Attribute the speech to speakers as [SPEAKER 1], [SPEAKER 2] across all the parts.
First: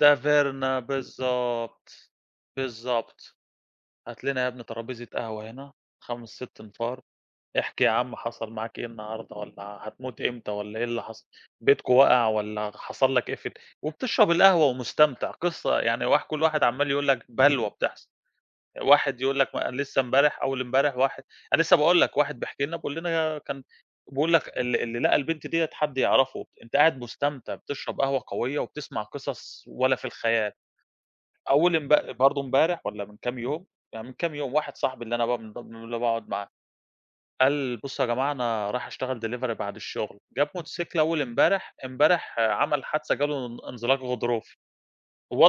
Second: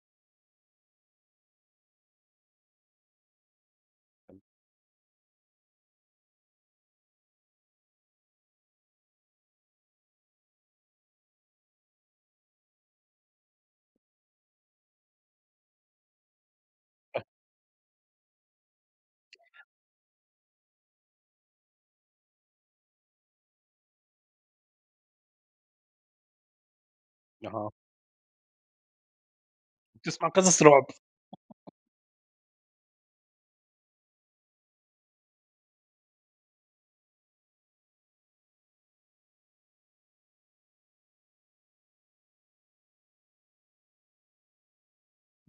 [SPEAKER 1] ده Verna بالضبط، بالضبط هات لنا يا ابني ترابيزة قهوة هنا 5 6 أنفار احكِ يا عم حصل معاك إيه النهارده والّا هتموت امتى والّا إيه اللي حصل؟ بيتكم وقع والّا حصل لك إيه في ال وبتشرب القهوة ومستمتع قصة يعني واح كل واحد عمال يقول لك
[SPEAKER 2] [unintelligible]
[SPEAKER 1] بلوى بتحصل واحد يقول لك
[SPEAKER 2] [unintelligible]
[SPEAKER 1] ما لسه امبارح أول امبارح واحد أنا لسه باقول لك واحد بيحكي لنا بيقول لنا كان بيقول لك ال اللي لقى البنت ديّة حد يعرفه أنت قاعد مستمتع
[SPEAKER 2] آه.
[SPEAKER 1] بتشرب قهوة قوية، وبتسمع قصص ولا في
[SPEAKER 2] بتسمع
[SPEAKER 1] الخيال،
[SPEAKER 2] قصص رعب.
[SPEAKER 1] أول امب برضو امبارح والّا من كام يوم يعني من كام يوم واحد صاحبي اللي أنا بقى من ب اللي باقعد معاه قال بُصوا يا جماعة أنا رايح أشتغل Delivery بعد الشغل جاب موتوسيكل أول امبارح، امبارح عمل حادثة جا له ان انزلاق غضروفي،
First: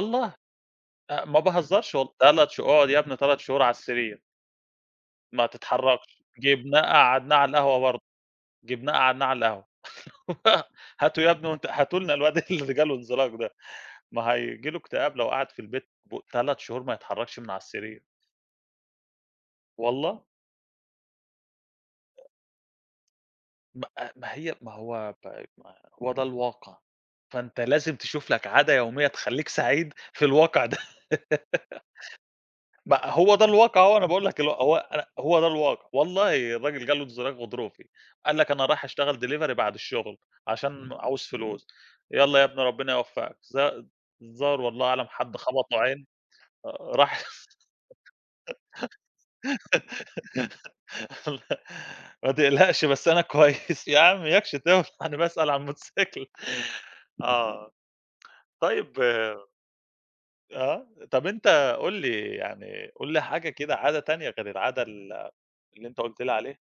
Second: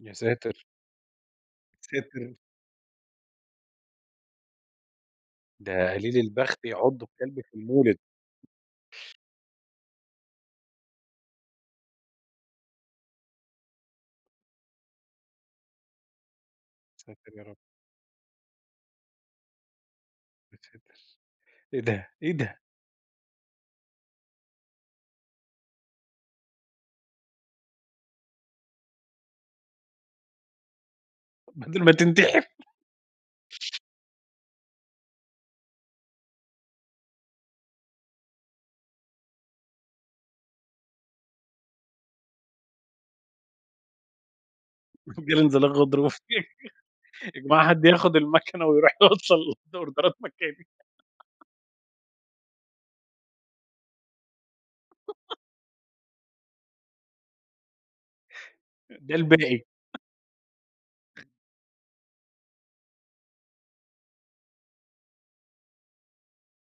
[SPEAKER 2] يا ساتر!
[SPEAKER 1] أ ما باهزرش
[SPEAKER 2] يا
[SPEAKER 1] والله
[SPEAKER 2] ساتر!
[SPEAKER 1] تلات شه اقعد يا ابني 3 شهور على السرير. ما
[SPEAKER 2] ده قليل
[SPEAKER 1] تتحركش،
[SPEAKER 2] البخت
[SPEAKER 1] جِبناه
[SPEAKER 2] يعضه
[SPEAKER 1] قعَّدناه
[SPEAKER 2] الكلب
[SPEAKER 1] على
[SPEAKER 2] في
[SPEAKER 1] القهوة
[SPEAKER 2] المولد.
[SPEAKER 1] برضو، جِبناه قعَّدناه على القهوة، هاته يا ابني وأنت هاتوا لنا الواد اللي جا له انزلاق ده، ما هييجي له اكتئاب لو قعد في البيت ب 3 شهور ما
[SPEAKER 2] يا ساتر
[SPEAKER 1] يتحركش
[SPEAKER 2] يا
[SPEAKER 1] من
[SPEAKER 2] رب!
[SPEAKER 1] على السرير. والله.
[SPEAKER 2] يا ساتر! إيه ده!؟
[SPEAKER 1] [unintelligible]
[SPEAKER 2] إيه ده!؟
[SPEAKER 1] ما آآ ما هي ما هو طيب ما هو ده الواقع، فأنت لازم تشوف لك عادة يومية تخليك سعيد في الواقع ده
[SPEAKER 2] بدل ما تنتحر؟
[SPEAKER 1] ما هو ده الواقع أهو، أنا باقول لك اللي هو أنا هو ده الواقع، والله الراجل جا له انزلاق غضروفي، قال لك أنا رايح أشتغل Delivery بعد الشغل عشان عاوز فلوس يالّا يا ابني ربنا يوفقك الظ الظاهر والله أعلم حد
[SPEAKER 2] جالي انزلاق
[SPEAKER 1] خبطه عين
[SPEAKER 2] غضروفي
[SPEAKER 1] آآ، راح
[SPEAKER 2] يا جماعة حد ياخد المكنة ويرُوح يوصل ال الأوردرات مكاني.
[SPEAKER 1] ما تقلقش بس أنا كويس، يا عم إياكش تولع أنا باسأل على الموتوسيكل آه، طيب
[SPEAKER 2] ده
[SPEAKER 1] آآ،
[SPEAKER 2] الباقي
[SPEAKER 1] آه، طَب
[SPEAKER 2] [unintelligible]
[SPEAKER 1] أنت قُل لي يعني قٌل لي حاجة كده عادة تانية غير العادة ال اللي أنت قُلت لي عليها.